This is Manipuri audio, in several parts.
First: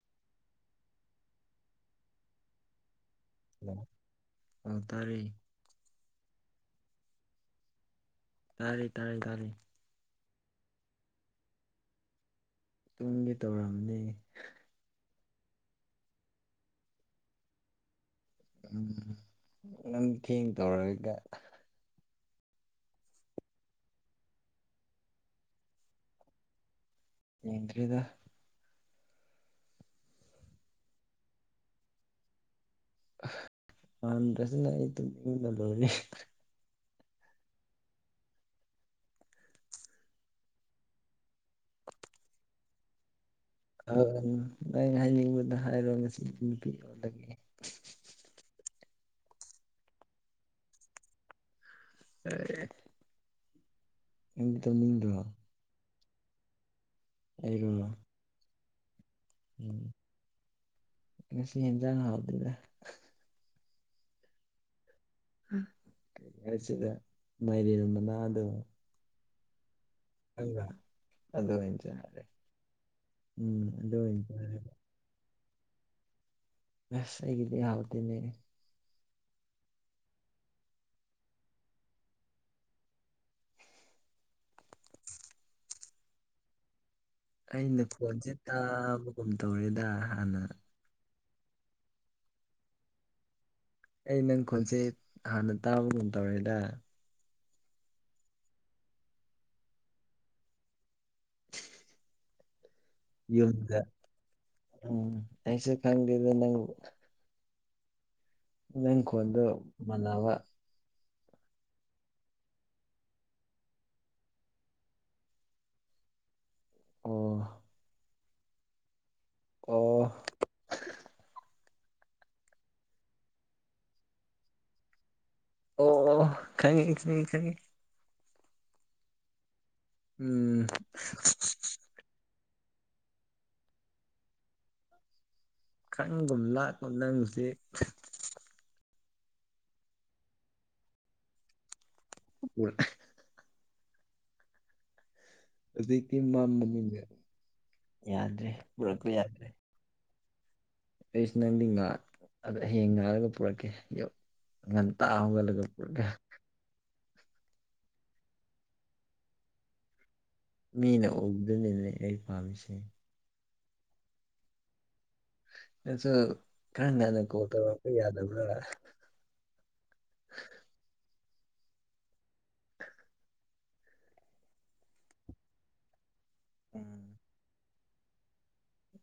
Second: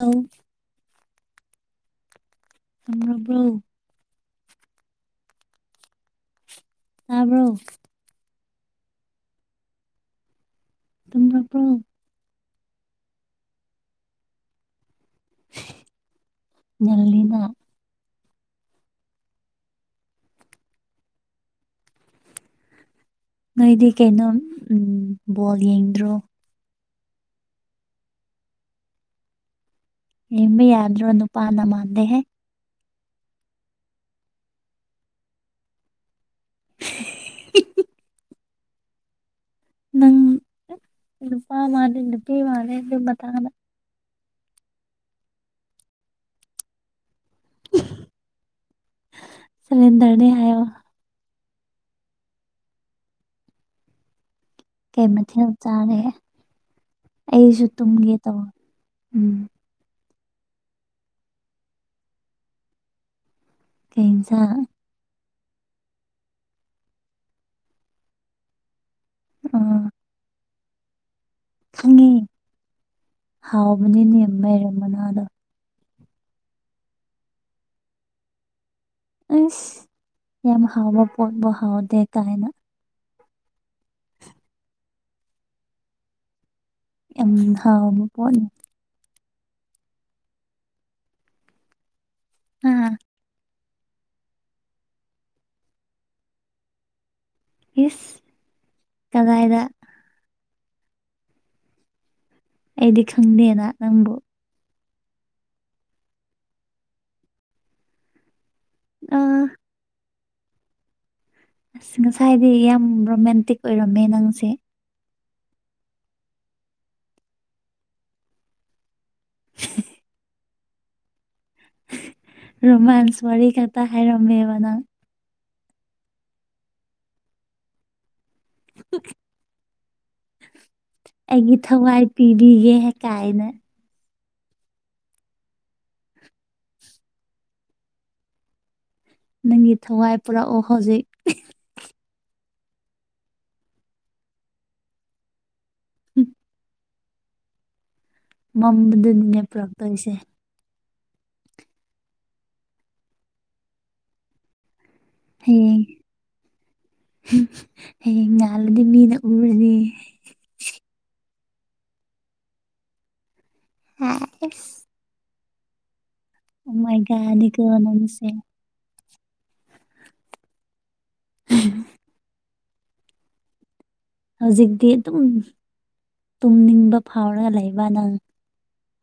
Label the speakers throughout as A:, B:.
A: ꯑ ꯊ꯭ꯔꯕ꯭ꯔꯣ
B: ꯑ ꯇꯔꯦ
A: ꯇꯕ꯭ꯔꯣ
B: ꯇꯥꯔꯦ ꯇꯥꯔꯦ ꯇꯥꯔꯦ
A: ꯇ꯭ꯔꯕ꯭ꯔꯣ
B: ꯇꯨꯡꯒꯤ ꯇꯧꯔꯝꯅꯤ
A: ꯉꯅ
B: ꯎꯝ ꯅꯪ ꯊꯦꯡꯡ ꯇꯧꯔꯒ
A: ꯅꯣꯏꯗꯤ ꯀꯩꯅꯣ ꯎꯝ ꯕꯣꯜ ꯌꯦꯡꯗ꯭ꯔꯣ
B: ꯌꯦꯗ꯭ꯔꯤꯗ
A: ꯏꯃꯤ ꯌꯥꯗꯔꯣꯟ ꯅꯨ ꯄꯥꯔꯅ ꯃꯥꯥꯟꯗ ꯍꯥꯏ
B: ꯍꯗꯁꯤ ꯑꯩꯅꯤ
A: ꯅꯪ ꯂꯨꯄꯥ ꯃꯥꯦ ꯂꯄꯤ ꯃꯥꯦ ꯑꯗꯨꯃ ꯇꯅ
B: ꯍꯣꯏ ꯅ ꯍꯥꯏꯅꯤꯡꯕꯗ ꯍꯥꯏꯔꯣ ꯉꯁꯤ ꯅꯨꯄꯤꯔꯗꯒꯤꯦ
A: ꯁꯔꯦꯟꯗ꯭ꯔꯅꯦ ꯍꯥꯏꯣ
B: ꯑꯔꯦ
A: ꯀꯩꯃꯊ ꯆꯥꯔꯦ ꯑꯩꯁꯨ
B: ꯑꯩꯔꯣ
A: ꯇꯨꯝꯒꯦ ꯇꯧꯕ
B: ꯉꯁꯤ ꯏꯖꯅ ꯍꯥꯗꯗ
A: ꯀꯩꯁ
B: ꯀꯆꯗ ꯃꯔꯤꯅꯗ
A: ꯑꯥ
B: ꯍꯗ
A: ꯈꯪꯉꯤ
B: ꯎꯝ ꯑꯗꯨ ꯑꯣꯏꯅ
A: ꯍꯥꯎꯕꯅꯤꯅꯦ
B: ꯆꯥꯔꯦ
A: ꯃꯥꯏꯔꯦꯟ ꯃꯅꯗꯣ꯫
B: ꯑꯁ ꯑꯩꯒꯤꯗꯤ ꯌꯥꯎꯗꯦꯅꯦ꯫
A: ꯑꯁ ꯌꯥꯝ ꯍꯥꯎꯕ ꯄꯣꯠꯕꯨ ꯍꯥꯎꯗꯦ ꯍꯥ꯫ ꯌꯥꯝ
B: ꯑꯩꯅ
A: ꯍꯥꯎꯕ
B: ꯐꯣꯟꯁꯦ
A: ꯄꯣꯠꯅꯤ
B: ꯇꯥꯕꯒꯨꯝ ꯇꯧꯔꯦꯗ ꯍꯥꯟꯅ꯫
A: ꯎꯝ꯫
B: ꯑꯩ ꯅꯪ ꯈꯣꯟꯁꯦ ꯍꯥꯟꯅ ꯇꯥꯕꯒꯨꯝ ꯇꯧꯔꯦꯗꯥ꯫
A: ꯏꯁ ꯀꯒꯥꯏꯗ꯫ ꯑꯩꯗꯤ ꯈꯪꯗꯦꯅ
B: ꯌꯨꯝꯗ
A: ꯅꯪꯕꯨ꯫
B: ꯎꯝ ꯑꯁꯨ ꯈꯪꯗꯦꯗ ꯅꯪ꯫ ꯅꯪ
A: ꯑ
B: ꯈꯣꯟꯗꯣ ꯃꯥꯟꯅꯕ꯫
A: ꯑꯁ ꯉꯁꯥꯏꯗꯒꯤ ꯌꯥꯝ ꯔꯣꯃꯦꯟꯇꯤꯛ ꯑꯣꯏꯔꯝꯃꯦ ꯅꯪꯁꯦ꯫
B: ꯑꯣ꯫ ꯑꯣ
A: [unintelligible] ꯔꯣꯃꯥꯟꯁ ꯋꯥꯔꯤ ꯈꯛꯇ ꯍꯥꯏꯔꯝꯃꯦꯕ ꯅꯪ꯫
B: ꯑꯣ ꯈꯪꯉꯦ ꯈꯪꯉꯦ꯫
A: [unintelligible]
B: ꯎꯝ
A: ꯄꯤꯒꯦ ꯍꯦ ꯀꯥꯏꯅ
B: ꯈꯪꯒꯨꯝ ꯂꯥꯛꯀꯨꯝ ꯅꯪꯁꯦ
A: ꯅꯪꯒꯤ ꯊꯋꯥꯏ ꯄꯨꯔꯛꯑꯣ ꯍꯧꯖꯤꯛ
B: [unintelligible] ꯑꯗꯨꯀꯤ
A: ꯍꯨꯝ,
B: ꯃꯥ ꯃꯃꯤꯡꯗꯦ
A: ꯃꯝꯕꯗꯨꯅꯅꯦ ꯄꯨꯔꯛꯇꯣꯏꯁꯦ
B: ꯑꯩꯁꯨ ꯅꯪꯗꯤ ꯍꯌꯦꯡ ꯉꯥꯔꯒ ꯄꯨꯔꯛꯀꯦ ꯉꯟ ꯇ ꯍꯧꯒꯠꯂꯒ
A: ꯍꯌꯦꯡ
B: ꯄꯨꯔꯀꯦ
A: ꯍꯌꯦꯡ ꯉꯥꯜꯂꯗꯤ ꯃꯤꯅ ꯎꯔꯅꯤ
B: ꯑꯗꯨꯅꯤꯅꯦ ꯑꯩ ꯄꯥꯝꯃꯤꯁꯤ
A: [unintelligible]
B: ꯅꯁꯨ
A: ꯑꯣ
B: ꯈꯔꯥ
A: ꯃꯥꯏ
B: ꯉꯟꯅ ꯀꯣꯜ
A: ꯒꯣꯗꯅꯤꯀꯣ
B: ꯇꯧꯔꯛꯄ
A: ꯅꯪꯁꯦ
B: ꯌꯥꯗꯕꯔ [inaudible]
A: [unintelligible] ꯍꯧꯖꯤꯛꯇꯤ ꯑꯗꯨꯝ ꯇꯨꯝꯅꯤꯡꯕ ꯐꯥꯎꯔꯒ ꯂꯩꯕ ꯅꯪ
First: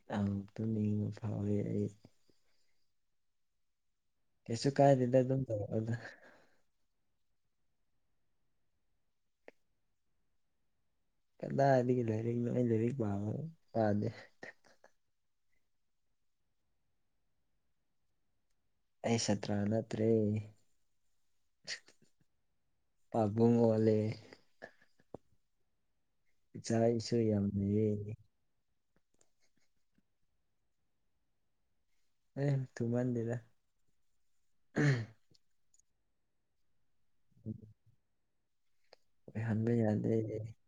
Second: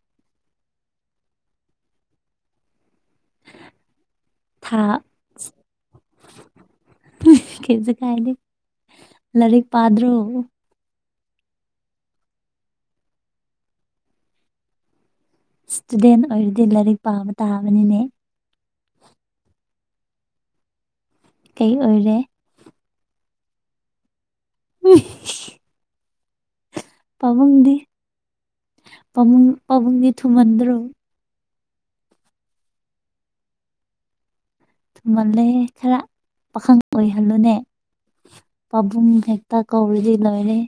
B: ꯌꯥꯝ ꯇꯨꯝ ꯅꯤꯡ ꯐꯥꯎꯋꯦ ꯑꯩ ꯀꯩꯁꯨ
A: ꯊꯥ
B: ꯀꯥꯏꯗꯦꯗ ꯑꯗꯨꯝ ꯑꯗꯨꯗ
A: ꯀꯩꯁꯨ ꯀꯥꯏꯗꯦ ꯂꯥꯏꯔꯤꯛ ꯄꯥꯗ꯭ꯔꯣ
B: ꯀꯗꯥꯒ ꯂꯥꯏꯔꯤꯛꯅꯣ ꯑꯩ ꯂꯥꯏꯔꯤꯛ ꯄꯥꯕ ꯌꯥꯗꯦ
A: ꯏꯁꯇꯨꯗꯦꯟ ꯑꯣꯏꯔꯗꯤ ꯂꯥꯏꯔꯤꯛ ꯄꯥꯕ ꯇꯥꯕꯅꯤꯅꯦ
B: ꯑꯩ ꯁꯠꯇ꯭ꯔꯥ ꯅꯠꯇ꯭ꯔꯦ
A: ꯀꯩ ꯑꯣꯏꯔꯦ
B: ꯄꯥꯕꯨꯡ ꯑꯣꯜꯂꯦ
A: [unintelligible]
B: ꯏꯆꯥ ꯏꯁꯨ ꯌꯥꯝ
A: ꯄꯥꯕꯨꯡꯗꯤ
B: ꯂꯩꯌꯦ
A: ꯄꯥꯕꯨꯡ ꯄꯥꯕꯨꯡꯒꯤ ꯊꯨꯃꯟꯗ꯭ꯔꯣ
B: ꯑꯦ ꯇꯨꯃꯥꯟꯗꯦꯗ
A: ꯊꯨꯝꯍꯜꯂꯦ ꯈꯔ ꯄꯥꯈꯪ ꯑꯣꯏꯍꯜꯂꯨꯅꯦ ꯄꯥꯕꯨꯡ ꯍꯦꯛꯇ
B: ꯑꯣꯏꯍꯟꯕ ꯌꯥꯗꯦ
A: ꯀꯧꯔꯗꯤ ꯂꯣꯏꯔꯦꯍꯦ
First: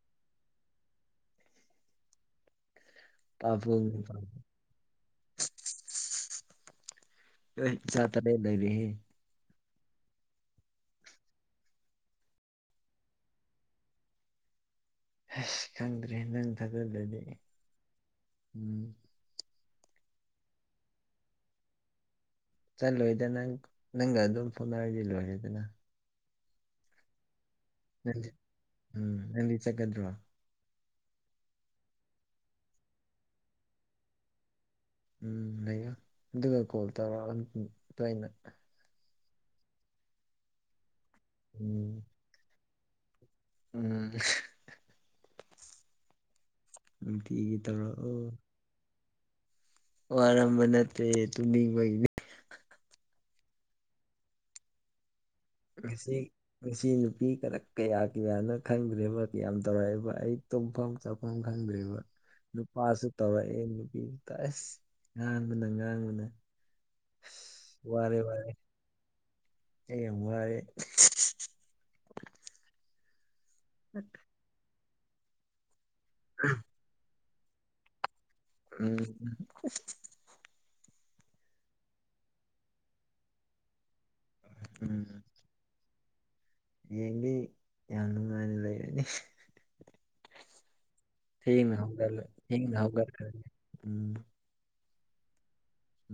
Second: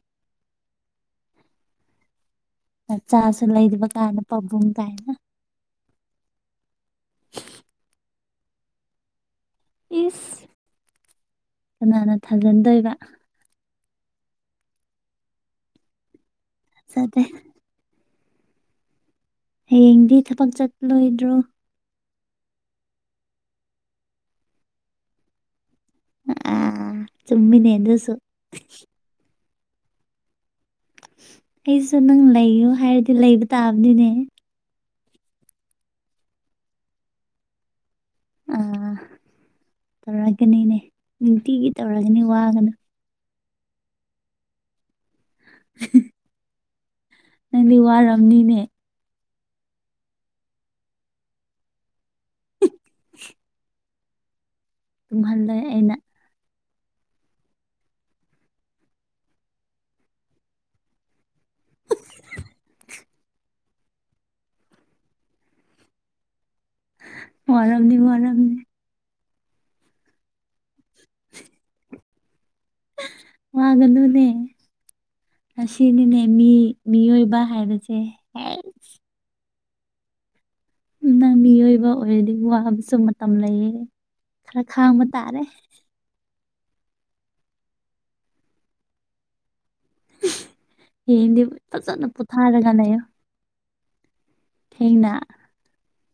A: ꯅꯆꯥꯁꯨ ꯂꯩꯗꯔ꯭ꯤꯕ
B: ꯄꯥꯕꯨꯡꯅꯤ
A: ꯀꯥꯟꯅ
B: ꯄꯥꯕꯨꯡ
A: ꯄꯕꯨꯡ ꯀꯥꯏꯅ
B: ꯑꯦ ꯏꯆꯥ ꯇꯔꯦꯠ ꯂꯩꯔꯦ ꯍꯦ
A: ꯏꯁ ꯀꯅꯥꯅ ꯊꯥꯖꯤꯟꯗꯣꯏꯕ
B: ꯑꯁ ꯈꯪꯗ꯭ꯔꯦ ꯅꯪ ꯊꯥꯖꯗꯔꯗꯤ
A: ꯐꯖꯗꯦ
B: ꯎꯝ
A: ꯍꯌꯦꯡꯗꯤ ꯊꯕꯛ ꯆꯠꯂꯣꯏꯗ꯭ꯔꯑꯣ
B: ꯆꯠꯂꯣꯏꯗꯅꯪ ꯅꯪꯒ ꯑꯗꯨꯝ ꯐꯣꯠꯅꯔꯁꯤꯜꯂꯣꯏꯁꯤꯗꯅ
A: ꯑ ꯆꯨꯝꯃꯤꯅꯤꯁꯨ
B: ꯆꯠꯀꯗ꯭ꯔ‌ꯣ
A: ꯑꯩꯁꯨ ꯅꯪ ꯂꯩꯌꯨ ꯍꯥꯏꯔꯗꯤ ꯂꯩꯕ ꯇꯥꯕꯅꯤꯅꯦ
B: ꯎꯝ ꯑꯗꯨꯒ ꯀꯣꯜ ꯇꯧꯔꯛꯑꯣ ꯇ‌ꯣꯏꯅ
A: ꯇꯧꯔꯒꯅꯤꯅꯦ ꯅꯨꯡꯇꯤꯒꯤ
B: ꯎꯝ
A: ꯇꯧꯔꯒꯅꯤ ꯋꯥꯒꯅ‌ꯣ
B: ꯎꯝ
A: [inaudible]
B: ꯅꯨꯡꯇꯤꯒꯤ
A: ꯅꯪꯗꯤ
B: ꯇꯧꯔꯛꯑꯣ
A: ꯋꯥꯔꯝꯅꯤꯅꯦ
B: ꯋꯥꯔꯝꯕ ꯅꯠꯇꯦ ꯇꯨꯝꯅꯤꯡꯕꯒꯤꯅꯦ
A: [inaudible] ꯇꯝꯍꯜꯂ‌ꯦ ꯑꯩꯅ
B: ꯉꯁꯤ ꯉꯁꯤ ꯅꯨꯄꯤ ꯀꯔꯛ ꯀꯌꯥ ꯀꯌꯥꯅ ꯈꯟꯈ꯭ꯔꯦꯕ ꯀꯌꯥꯝ ꯇꯧꯔꯛꯑꯦꯕ ꯑꯩ ꯇꯨꯝꯐꯝ ꯆꯥꯐꯝ ꯈꯪ ꯪꯗ꯭ꯔ‌ꯦꯕ ꯅꯨꯄꯥꯁꯨ ꯇꯧꯔꯛꯑꯦ ꯅꯨꯄꯤꯁꯨ ꯇ ꯑꯁ ꯉꯥꯡꯕꯅ ꯉꯥꯡꯕꯅ
A: ꯋꯥꯔꯝꯅꯤ
B: ꯋꯥꯔꯦ ꯋꯥꯔꯦ
A: ꯋꯥꯔꯝꯅꯤ
B: ꯑꯩ ꯌꯥꯝ ꯋꯥꯔꯦ
A: ꯋꯥꯒꯅꯣꯅꯦ ꯑꯁꯤꯅꯤꯅꯦ ꯃꯤ ꯃꯤꯑꯣꯏꯕ ꯍꯥꯏꯕꯁꯦ ꯍꯦꯛ
B: ꯎꯝ
A: ꯅꯪ ꯃꯤꯑꯣꯏꯕ ꯑꯣꯏꯔꯗꯤ ꯋꯥꯕꯁꯨ ꯃꯇꯝ ꯂꯩꯌꯦ ꯈꯔ ꯈꯥꯡꯕ ꯇꯥꯔꯦ
B: ꯍꯌ‌ꯦꯡꯗꯤ ꯌꯥꯝ ꯅꯨꯡꯉꯥꯏꯅ ꯂꯩꯔꯅꯤ
A: ꯍꯌ‌ꯦꯡꯗꯤ
B: ꯊꯦꯡꯅ
A: ꯐꯖꯅ
B: ꯍꯧꯒꯠꯂ
A: ꯄꯣꯊꯥꯔꯒ
B: ꯊꯦꯡꯅ
A: ꯂꯩꯌ‌ꯣ
B: ꯍꯧꯒꯠꯈ꯭ꯔꯅꯤ ꯎꯝ
A: ꯊꯦꯡꯅ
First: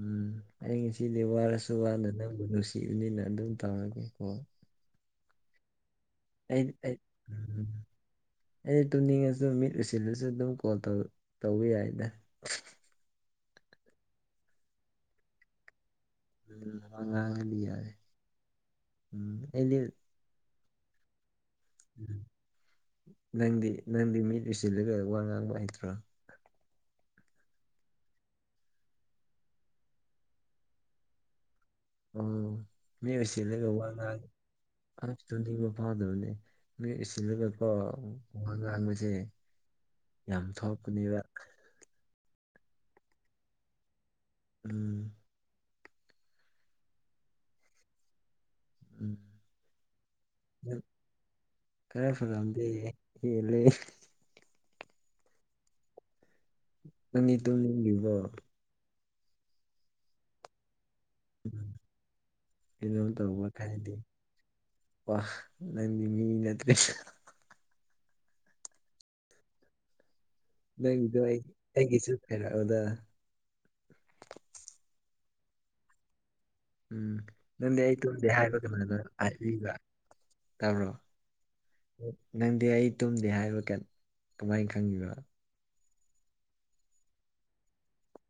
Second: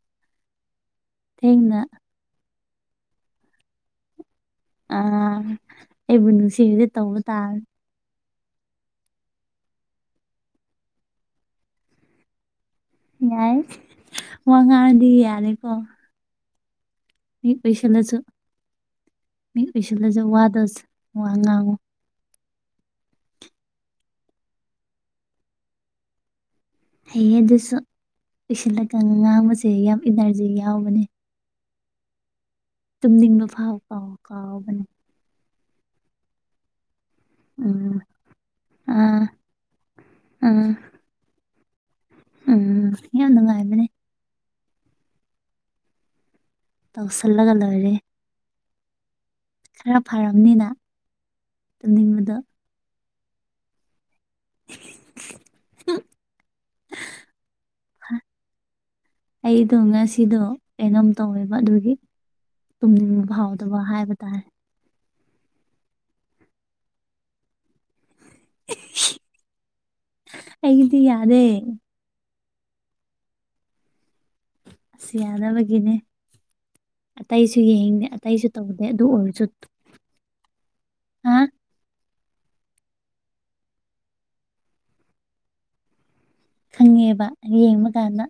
B: ꯎꯝ ꯑꯩ ꯉꯁꯤꯗꯤ ꯋꯥꯔꯁꯨ
A: ꯊꯦꯡꯅ
B: ꯋꯥꯅ ꯅꯪꯕꯨ ꯅꯨꯡꯁꯤꯕꯅꯤꯅ ꯑꯗꯨꯝ ꯇꯧꯔꯒꯦꯀꯣ
A: ꯑꯥ ꯑꯩꯕꯨ
B: ꯑꯩ
A: ꯅꯨꯡꯁꯤꯔꯗꯤ
B: ꯑꯩ
A: ꯇꯧꯕ ꯇꯥꯔꯦ
B: ꯎꯝ ꯑꯩ ꯇꯨꯝꯅꯤꯡꯉꯁꯨ ꯃꯤꯠ ꯎꯏꯁꯤꯜꯂꯁꯨ ꯑꯗꯨꯝ ꯀꯣꯜ ꯇꯧ ꯇꯧꯕ ꯌꯥꯏꯗ
A: ꯌꯥꯏ ꯋꯥ ꯉꯥꯡꯉꯗꯤ ꯌꯥꯔ‌ꯦꯀ‌ꯣ
B: [unintelligible]
A: ꯃꯤꯠ
B: ꯌꯥꯔꯦ
A: ꯎꯏꯁꯤꯜꯂꯆꯨ
B: ꯎꯝ
A: ꯃꯤꯠ
B: ꯑꯩꯗꯤ
A: ꯎꯏꯁꯤꯜꯂꯁꯨ ꯋꯥꯗ‌ꯣ ꯆ ꯋꯥ ꯉꯥꯡꯉ‌ꯣ
B: ꯅꯪꯗꯤ ꯅꯪꯗꯤ ꯃꯤꯠ ꯎꯏꯁꯤꯜꯂꯒ ꯋꯥ ꯉꯥꯡꯕ ꯍꯩꯇ꯭ꯔꯣ
A: ꯍꯩꯌꯦ ꯑꯗꯨꯁꯨ ꯑꯣꯏꯁꯤꯜꯂꯒ ꯉꯥꯡꯕꯁꯦ ꯌꯥꯝ ꯏꯅꯔꯖꯤ ꯌꯥꯎꯕꯅꯦ
B: ꯎꯝ
A: ꯇꯨꯝꯅꯤꯡꯕ ꯐꯥꯎꯕ ꯀꯥꯎ ꯀꯥꯎꯕꯅꯦ
B: ꯐꯥꯗꯕꯅ‌ꯦ ꯎꯏꯁꯤꯜꯂꯒꯀꯣ
A: ꯎꯝ
B: ꯋꯥ ꯉꯥꯡꯕꯁ‌ꯦ
A: ꯑꯥ
B: ꯌꯥꯝ
A: ꯑꯥ
B: ꯊꯣꯛꯄꯅꯦꯕ
A: ꯎꯝ ꯌꯥꯝ ꯅꯨꯡꯉꯥꯏꯕꯅꯦ
B: ꯎꯝ
A: ꯇꯧꯁꯜꯂꯒ ꯂ‌ꯣꯏꯔꯦ
B: ꯎꯝ
A: ꯈꯔ ꯐꯔꯝꯅꯤꯅ
B: ꯅꯪ
A: ꯇꯨꯝꯅꯤꯡꯕꯗꯣ
B: ꯍ‌ꯦꯜꯂ‌ꯦ
A: [unintelligible]
B: ꯅꯃꯤꯠꯗꯨ ꯎꯏꯗꯔꯤꯕꯣ
A: ꯑꯩꯗꯣ ꯉꯁꯤꯗꯣ ꯀꯩꯅꯣꯝ ꯇꯧꯌ‌ꯦꯕ ꯑꯗꯨꯒꯤ
B: ꯀꯩꯅꯣ
A: ꯇꯨꯝꯅꯤꯡꯕ
B: ꯇꯧꯕ
A: ꯐꯥꯎꯗꯕ
B: ꯈꯔꯗꯤ
A: ꯍꯥꯏꯕ ꯇꯥꯔꯦ
B: ꯋꯥ ꯅꯪꯗꯤ ꯃꯤ ꯅꯠꯇ꯭ꯔꯦ
A: ꯑꯩꯒꯤꯗꯤ ꯌꯥꯗꯦ
B: ꯐꯩꯔꯛꯑꯣꯗ
A: ꯌꯥꯅꯕꯒꯤꯅꯦ
B: ꯎꯝ ꯅꯪꯗꯤ ꯑꯩ ꯇꯨꯝꯗꯦ
A: ꯑꯇꯩꯁꯨ
B: ꯍꯥꯏꯕ
A: ꯇꯧꯗꯦ ꯑꯗꯨ ꯑꯣꯏꯔꯁꯨ
B: ꯀꯩꯅꯣꯗ [unintelligible] ꯇꯥꯕꯔ‌ꯣ
A: ꯍꯥ
B: ꯅꯪꯗꯤ ꯑꯩ ꯇꯨꯝꯗꯦ ꯍꯥꯏꯕ ꯀꯃꯥꯏꯅ ꯈꯪꯕꯤꯕ
A: ꯈꯪꯉꯦꯕ ꯌꯦꯡꯕ ꯀꯥꯟꯗ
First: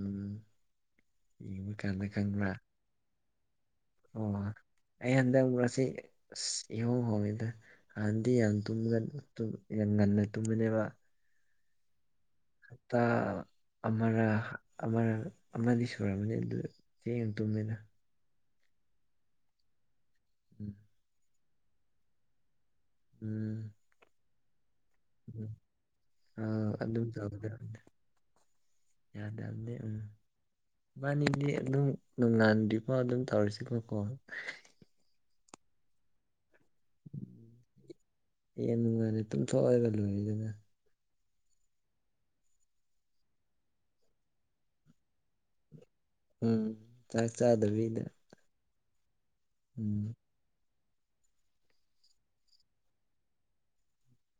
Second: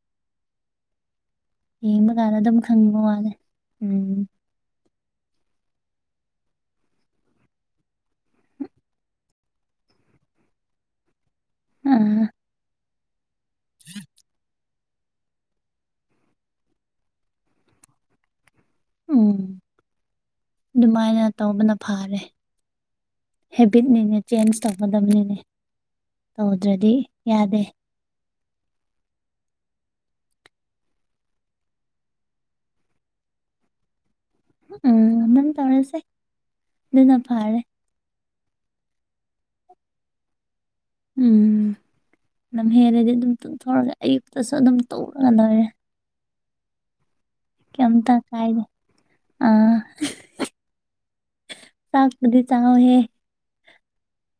B: ꯎꯝ ꯌꯦꯡꯕ
A: ꯍ
B: ꯀꯥꯟꯗ
A: ꯃ ꯀꯥꯟꯔ
B: ꯈꯪꯕ꯭ꯔꯥ
A: ꯑꯗꯨꯝ ꯈꯪꯕ ꯃꯥꯜꯂꯦ
B: ꯑꯣ ꯑꯩ ꯍꯟꯗꯛ ꯃꯔꯨꯔꯁꯤ ꯏꯍꯣꯡ ꯍꯣꯡꯉꯤꯗ ꯍꯥꯟꯥꯟꯗꯤ ꯌꯥꯝ ꯌꯥꯝ ꯉꯟꯅ ꯇꯨꯝꯕꯅꯦꯕ
A: ꯑ
B: ꯇ ꯑꯃꯔ ꯑꯃꯗꯤ ꯁꯨꯔꯝꯃꯅꯤ ꯑꯗꯨ ꯆꯦꯡ ꯇꯨꯝꯃꯤꯅ
A: ꯎꯝ
B: ꯎꯝ
A: ꯑꯗꯨꯃꯥꯏꯅ ꯇꯧꯕꯅ ꯐꯔꯦ
B: ꯎꯝ
A: ꯍꯦꯕꯤꯠ ꯃꯤ ꯆꯦꯟꯖ ꯇꯧꯒꯗꯕꯅꯤꯅꯦ ꯇꯧꯗ꯭ꯔꯗꯤ ꯌꯥꯗꯦ
B: ꯌꯥ ꯌꯥꯗꯦ ꯎ ꯃꯥꯕꯥꯅꯤꯗꯤ ꯑꯗꯨꯝ ꯅꯣꯡꯉꯥꯟꯗ꯭ꯔꯤꯀꯣ ꯑꯗꯨꯝ ꯇꯧꯔꯁꯤꯀꯣꯀꯣ
A: ꯎꯝ ꯑꯗꯨꯝ ꯇꯧꯔꯁꯦ ꯑꯗꯨꯅ ꯐꯔꯦ
B: ꯌꯥꯝ ꯅꯨꯡꯉꯥꯏꯅꯤ ꯇꯨꯝꯊꯣꯛꯑꯒ ꯂꯣꯏꯗꯅ
A: ꯎꯝ ꯑꯗꯨꯝ ꯍꯦꯜꯂꯗꯤ ꯑꯗꯨꯝ ꯇꯨꯝꯊꯣꯔꯛꯂꯦ ꯑꯌꯨꯛꯇꯁꯨ ꯑꯗꯨꯝ ꯇꯧꯔꯒ ꯂꯣꯏꯔꯦ
B: ꯎꯝ ꯆꯥꯛ ꯆꯥꯗꯕꯤꯗ
A: ꯀꯝꯇ ꯀꯥꯏꯗꯦ
B: ꯎꯝ
A: ꯆꯥꯛ ꯑꯗꯨꯗꯤ ꯆꯥꯎꯍꯦ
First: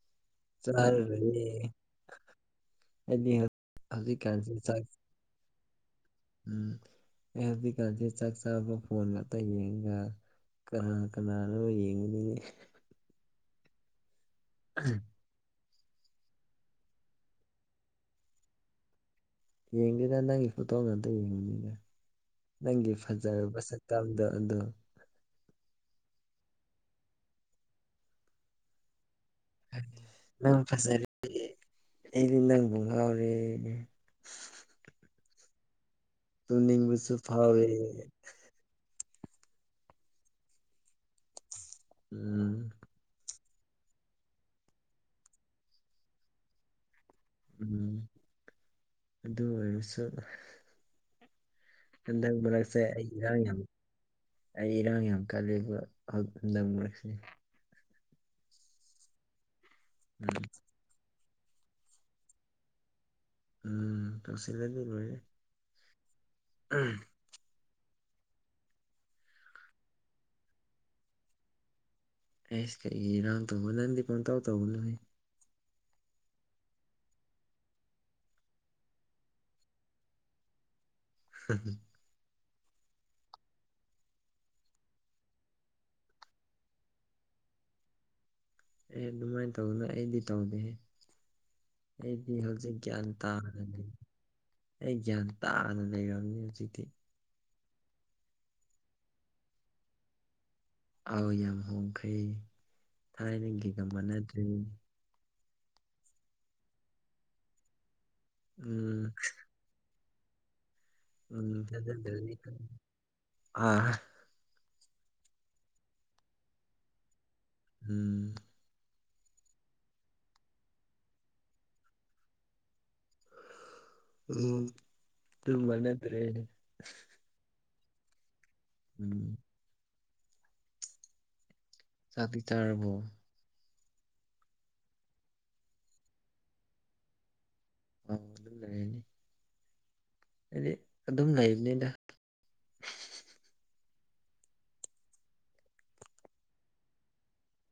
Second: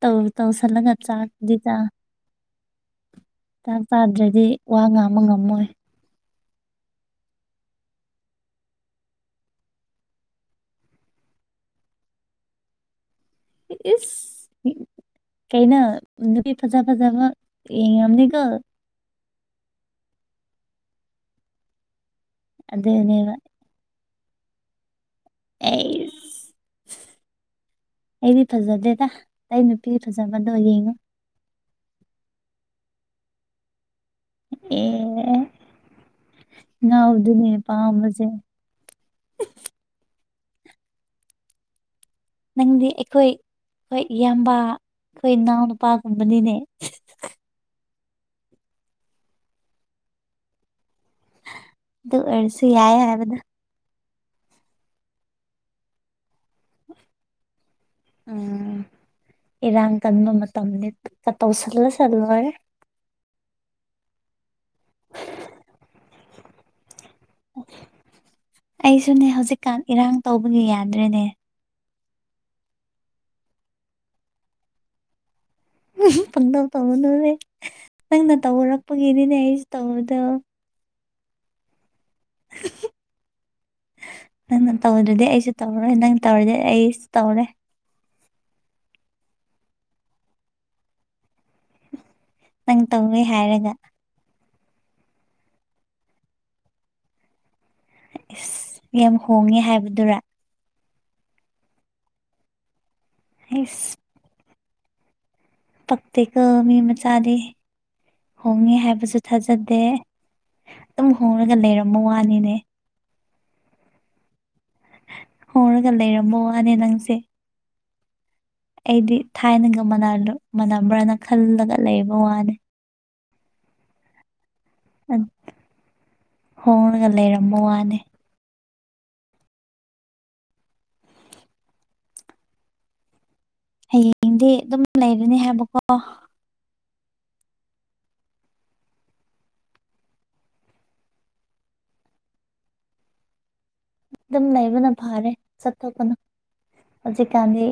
A: ꯇꯧ ꯇꯧꯁꯜ ꯂ ꯉ
B: ꯆꯥꯔꯔꯣꯏꯌꯦ
A: ꯆꯗꯤ ꯆ
B: ꯑꯩꯗꯤ ꯍꯧ
A: ꯆꯥꯛ ꯆꯥꯗ꯭ꯔꯗꯤ
B: ꯍꯧꯖꯤꯛꯀꯥꯟꯁꯦ
A: ꯋꯥ
B: ꯆꯥꯛ
A: ꯉꯥꯡꯕ ꯉꯝꯃꯣꯏ
B: ꯎꯝ ꯑꯦ ꯍꯧꯖꯤꯛꯀꯥꯟꯁꯦ ꯆꯥꯛ ꯆꯥꯕ ꯐꯣꯟ ꯉꯥꯛꯇ ꯌꯦꯡꯒ ꯀꯅꯥ ꯀꯅꯥꯅꯣ ꯌꯦꯡꯉꯨꯅꯤꯉ
A: ꯏꯁ
B: ꯎꯝ
A: ꯀꯩꯅ ꯅꯨꯄꯤ ꯐꯖ ꯐꯖꯕ ꯌꯦꯡꯉꯝꯅꯤꯀꯣ
B: ꯌꯦꯡꯗꯗ ꯅꯪꯒꯤ ꯐꯣꯇꯣꯅ ꯑꯝꯇ ꯌꯦꯡꯕꯅꯤꯗ ꯅꯪꯒꯤ
A: ꯑꯗꯨꯅꯦꯕ
B: ꯐꯖꯔꯕ ꯇꯗ ꯑꯗ
A: ꯑꯦꯗꯤ ꯐꯖꯗꯦꯇꯥ ꯇꯩꯅ ꯅꯨꯄꯤꯤ ꯔꯖꯥꯕꯗ ꯑꯣꯏ ꯌꯦꯉ
B: ꯑꯦꯗ ꯉ ꯑꯣꯏꯔꯦ
A: ꯑꯦ
B: ꯇꯨꯡꯅꯤꯡꯃꯤꯁꯨ
A: ꯉꯥꯎꯕꯗꯨꯅꯦ
B: ꯐꯥꯎꯔꯦ
A: ꯄꯥꯝꯕꯁꯦ
B: ꯎꯝ
A: ꯍꯣꯏ ꯏꯌꯥꯝꯕ ꯑꯩꯈꯣꯏ ꯏꯅꯥꯎꯅ ꯅꯨꯄꯥꯒꯨꯝꯕꯅꯤꯅꯦ
B: ꯎꯝ ꯑꯗꯨ ꯑꯣꯏꯔꯁ
A: ꯑꯗꯨ
B: ꯍꯟꯗꯛ
A: ꯑꯣꯏꯔꯁꯨ
B: ꯃꯔꯛꯁꯦ
A: ꯌꯥꯏ
B: ꯑꯩ
A: ꯍꯥꯏꯕꯗ
B: ꯏꯔꯥꯡ ꯌꯥꯝ ꯑꯩ ꯏꯔꯥꯡ ꯌꯥꯝ ꯀꯜꯂꯕ ꯅꯔꯛꯁꯤꯅꯦ
A: ꯎ ꯏꯔꯥꯡ ꯇꯟ
B: ꯎꯝ
A: ꯃꯃ ꯇ ꯆ ꯇꯧꯁꯜꯅ ꯆ ꯅꯔꯦ
B: ꯎꯝ ꯇ ꯁꯤ ꯂꯩꯕꯤ ꯂꯦ ꯎꯝ
A: ꯑꯩꯁꯨꯅꯦ ꯍꯧꯖꯤꯛꯀꯥꯟ ꯏꯔꯥꯡ ꯇꯧꯕꯒꯤ ꯌꯥꯗ꯭ꯔꯦꯅꯦ
B: ꯑꯦꯁ ꯀꯩꯔꯝ ꯇ ꯍ ꯅꯗꯤ ꯄ ꯇꯧ ꯇ ꯍꯣꯂꯣ
A: ꯎ ꯐꯪ ꯇꯝꯅꯔꯅꯦ ꯅꯪꯅ ꯇꯧꯔꯛꯄꯒꯤꯗꯤꯅꯦ ꯑꯩꯁꯨ ꯇꯧꯗ
B: ꯍ
A: [unintelligible] ꯅꯪꯅ ꯇꯧꯗ꯭ꯔꯗꯤ ꯑꯩꯁꯨ ꯇꯧꯔꯣꯏ ꯅꯪ ꯇꯧꯔꯗꯤ ꯑꯩꯁꯨ ꯇꯧꯔꯦ
B: ꯑꯦ ꯑꯗꯨꯃꯥꯏꯅ ꯇꯧꯅ ꯑꯩꯗꯤ ꯇꯧꯗꯦ ꯑꯩꯗꯤ ꯍꯧꯖꯤꯛ
A: ꯅꯪ
B: ꯒ꯭ꯌꯥꯟ
A: ꯇꯧꯋꯦ ꯍꯥꯏꯔꯒ
B: ꯇꯥꯔꯅꯤ ꯑꯩ ꯭ꯌꯥꯟ ꯇꯥꯅ ꯂꯩꯔꯕꯝꯅꯤ ꯍꯧꯖꯤꯛꯇꯗꯤꯤ
A: ꯑꯁ ꯌꯥꯝ ꯍꯣꯡꯉꯦ ꯍꯥꯏꯕꯗꯨꯔ
B: ꯑꯥꯎ ꯌꯥꯝ ꯍꯣꯡꯈ꯭ꯔꯦ ꯊꯥꯏꯅꯒꯤꯒ ꯃꯥꯟꯅꯗ꯭ꯔꯦ
A: ꯄꯛꯇꯦꯛꯀ ꯃꯤ ꯃꯆꯥꯗꯤ ꯍꯣꯡꯉꯦ
B: ꯎꯝ
A: ꯍꯥꯏꯕꯁꯨ ꯊꯥꯖꯗꯦ ꯑꯗꯨꯝ ꯍꯣꯡꯂꯒ
B: ꯎꯝ
A: ꯂꯩꯔꯝꯕ ꯋꯥꯅꯤꯅꯦ
B: ꯑ
A: ꯍꯔꯒ ꯂꯩꯔꯝꯃꯣ ꯋꯥꯅꯦ ꯅꯪꯁꯦ
B: ꯎꯝ
A: ꯑꯩꯗꯤ ꯊꯥꯏꯅꯒ ꯃꯥꯟꯅꯕ꯭ꯔꯥꯅ ꯈꯜꯂꯒ ꯂꯩꯕ ꯋꯥꯅꯤ
B: ꯎꯝ ꯑꯗꯨꯝꯕ ꯅꯠꯇ꯭ꯔꯦ
A: ꯍꯒ ꯂꯩꯔꯝꯃꯣ ꯋꯥꯅꯦ
B: ꯎꯝ ꯆ ꯆꯥꯔꯕꯣ
A: ꯍꯌꯦꯡꯗꯤ ꯑꯗꯨꯝ ꯂꯩꯔꯅꯤ ꯍꯥꯏꯕꯀꯣ
B: ꯑ ꯑꯗꯨ ꯂꯩꯔꯅꯤ ꯍꯥꯏꯗꯤ ꯑꯗꯨꯝ ꯂꯩꯕꯅꯤꯗ
A: ꯑꯗꯨꯝ ꯂꯩꯕꯅ ꯐꯥꯔꯦ ꯆꯠꯊꯣꯛꯄꯅ ꯍꯧꯖꯤꯛꯀꯥꯟꯗꯤ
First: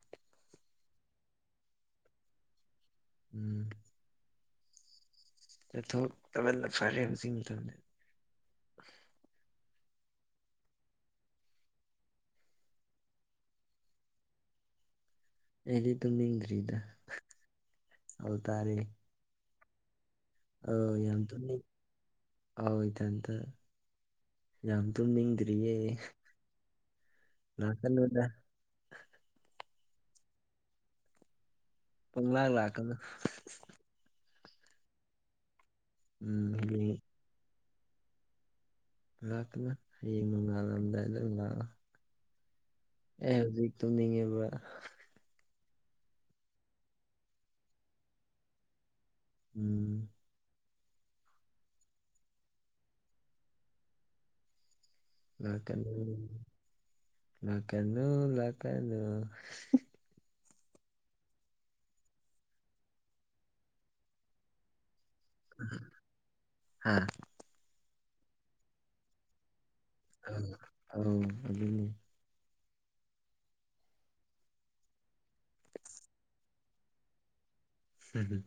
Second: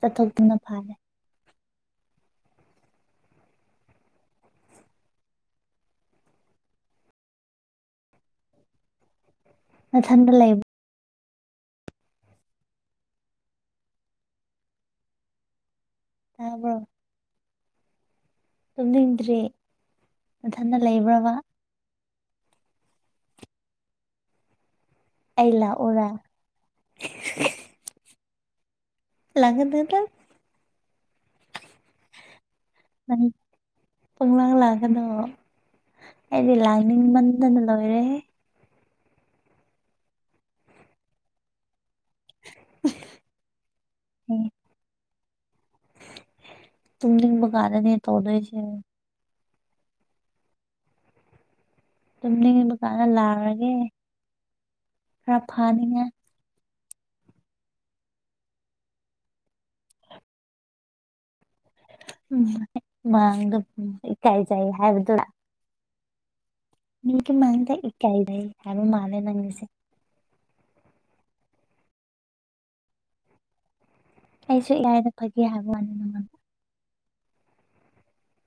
A: ꯆꯠꯊꯣꯛꯇꯨꯅ ꯐꯅꯦꯦ
B: ꯎꯝ ꯊꯣꯛꯛ ꯇ ꯐꯔꯦ ꯍꯧꯁꯤ ꯊꯝ
A: ꯅꯊꯟꯕ ꯂꯩꯕ
B: ꯑꯩꯗꯤ ꯑꯗꯨꯝ ꯅꯤꯡꯗ꯭ꯔꯤꯗ
A: ꯇ ꯏꯗꯔꯤ ꯃꯊꯟꯅ ꯂꯩꯕ꯭ꯔꯕ
B: ꯍꯗꯗ ꯌꯥꯝ
A: ꯑꯩ
B: ꯇꯨꯝꯅꯤꯡꯗ꯭ꯔꯤꯌꯦ
A: ꯂꯥꯛꯎꯔꯥ
B: ꯅꯥꯀꯜꯂꯣꯗ
A: ꯂꯒꯗꯗ
B: ꯄꯪꯂꯥ ꯂꯥꯛꯀꯅꯨ
A: ꯀꯂꯥꯡ ꯂꯥꯛꯀꯗꯣ
B: ꯎꯝ
A: ꯑꯩꯗꯤ
B: ꯍꯌꯦꯡ
A: ꯂꯥꯏꯅꯤꯡꯃꯟꯗꯅ ꯂꯣꯏꯔꯦ
B: ꯅ ꯍꯌꯦ ꯃꯍꯗ ꯑꯦ ꯍꯧꯖꯤꯛ ꯇꯨꯝꯅꯤꯡꯉꯦꯕ
A: ꯇꯨꯗꯤꯕꯨꯒꯥꯗꯅꯤ ꯇꯧꯗꯁ
B: ꯎꯝ
A: ꯇꯨꯝꯅꯤꯡ ꯗꯨꯀꯥꯟꯗ ꯂꯥꯛꯔꯒꯦ ꯈꯔ
B: ꯑ ꯀ
A: ꯐꯥꯅꯤꯡꯉꯥꯏ
B: ꯂ ꯀꯅꯨ ꯂ ꯀꯅꯨ
A: ꯎꯝ ꯃꯥꯡꯗ ꯏꯀꯥꯏꯖꯩ ꯍꯥꯏꯕꯗꯨꯣ
B: ꯍꯥ
A: ꯃꯤ ꯃꯗ ꯏꯀꯏꯗꯏ ꯍꯥꯏꯕ ꯃꯥꯂꯦ ꯅꯪꯅꯤꯁꯦ
B: ꯑꯣ ꯑꯗꯨꯅꯦ
A: ꯑꯩꯁꯨ ꯌꯥꯏꯗ ꯐꯒꯤꯦ ꯍꯥꯏ ꯋꯥꯅꯤ ꯅꯉꯣꯟ
B: ꯍꯝ ꯍꯝ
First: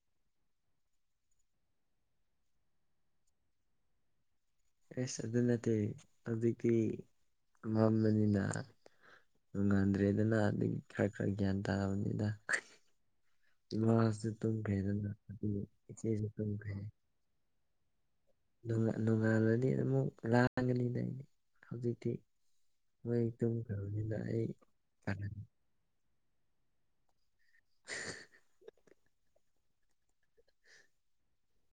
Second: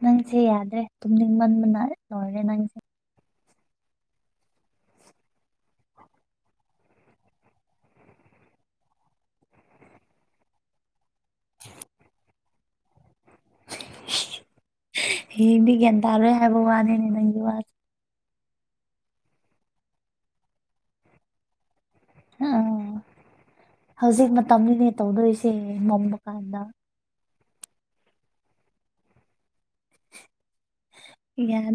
A: ꯅꯪꯁꯦ ꯌꯥꯗ꯭ꯔꯦ ꯇꯨꯝꯅꯤꯡ ꯃꯟꯕꯅ ꯂꯣꯏꯔꯔꯦ ꯅꯪꯁꯦ
B: ꯑꯦꯁ ꯑꯗꯨ ꯅꯠꯇꯦ ꯍꯧꯖꯤꯛꯇꯤ ꯃꯝꯝꯕꯅꯤꯅ ꯉꯥꯟꯗ꯭ꯔꯦꯗꯅ ꯑꯗꯨ ꯈꯔ ꯈꯔ ꯒ꯭ꯌꯥꯟ ꯇꯥꯔꯕꯅꯤꯗ ꯂꯥꯁꯁ ꯇꯨꯝꯈꯦꯗ
A: ꯍꯌꯦꯡꯗꯤ ꯒ꯭ꯌꯥꯟ
B: ꯏꯆꯦꯁꯨꯦ
A: ꯇꯥꯔꯣꯏ ꯍꯥꯏꯕ
B: ꯇꯨꯝꯈꯦ
A: ꯋꯥꯅꯤꯅꯦ ꯅꯪꯒꯤ ꯋꯥꯁꯦ
B: ꯅꯣꯡꯉꯥꯜꯂꯗꯤ ꯑꯃ ꯂꯥꯡꯒꯅꯤꯗꯅꯤ ꯍꯧꯖꯤꯛꯇ
A: ꯑꯥ ꯍꯧꯖꯤꯛ ꯃꯇꯝꯅꯤꯅꯦ
B: [inaudible]
A: ꯇꯧꯗꯣꯏꯁꯦ [inaudible]
B: [inaudible]
A: ꯌꯥ ꯌꯥ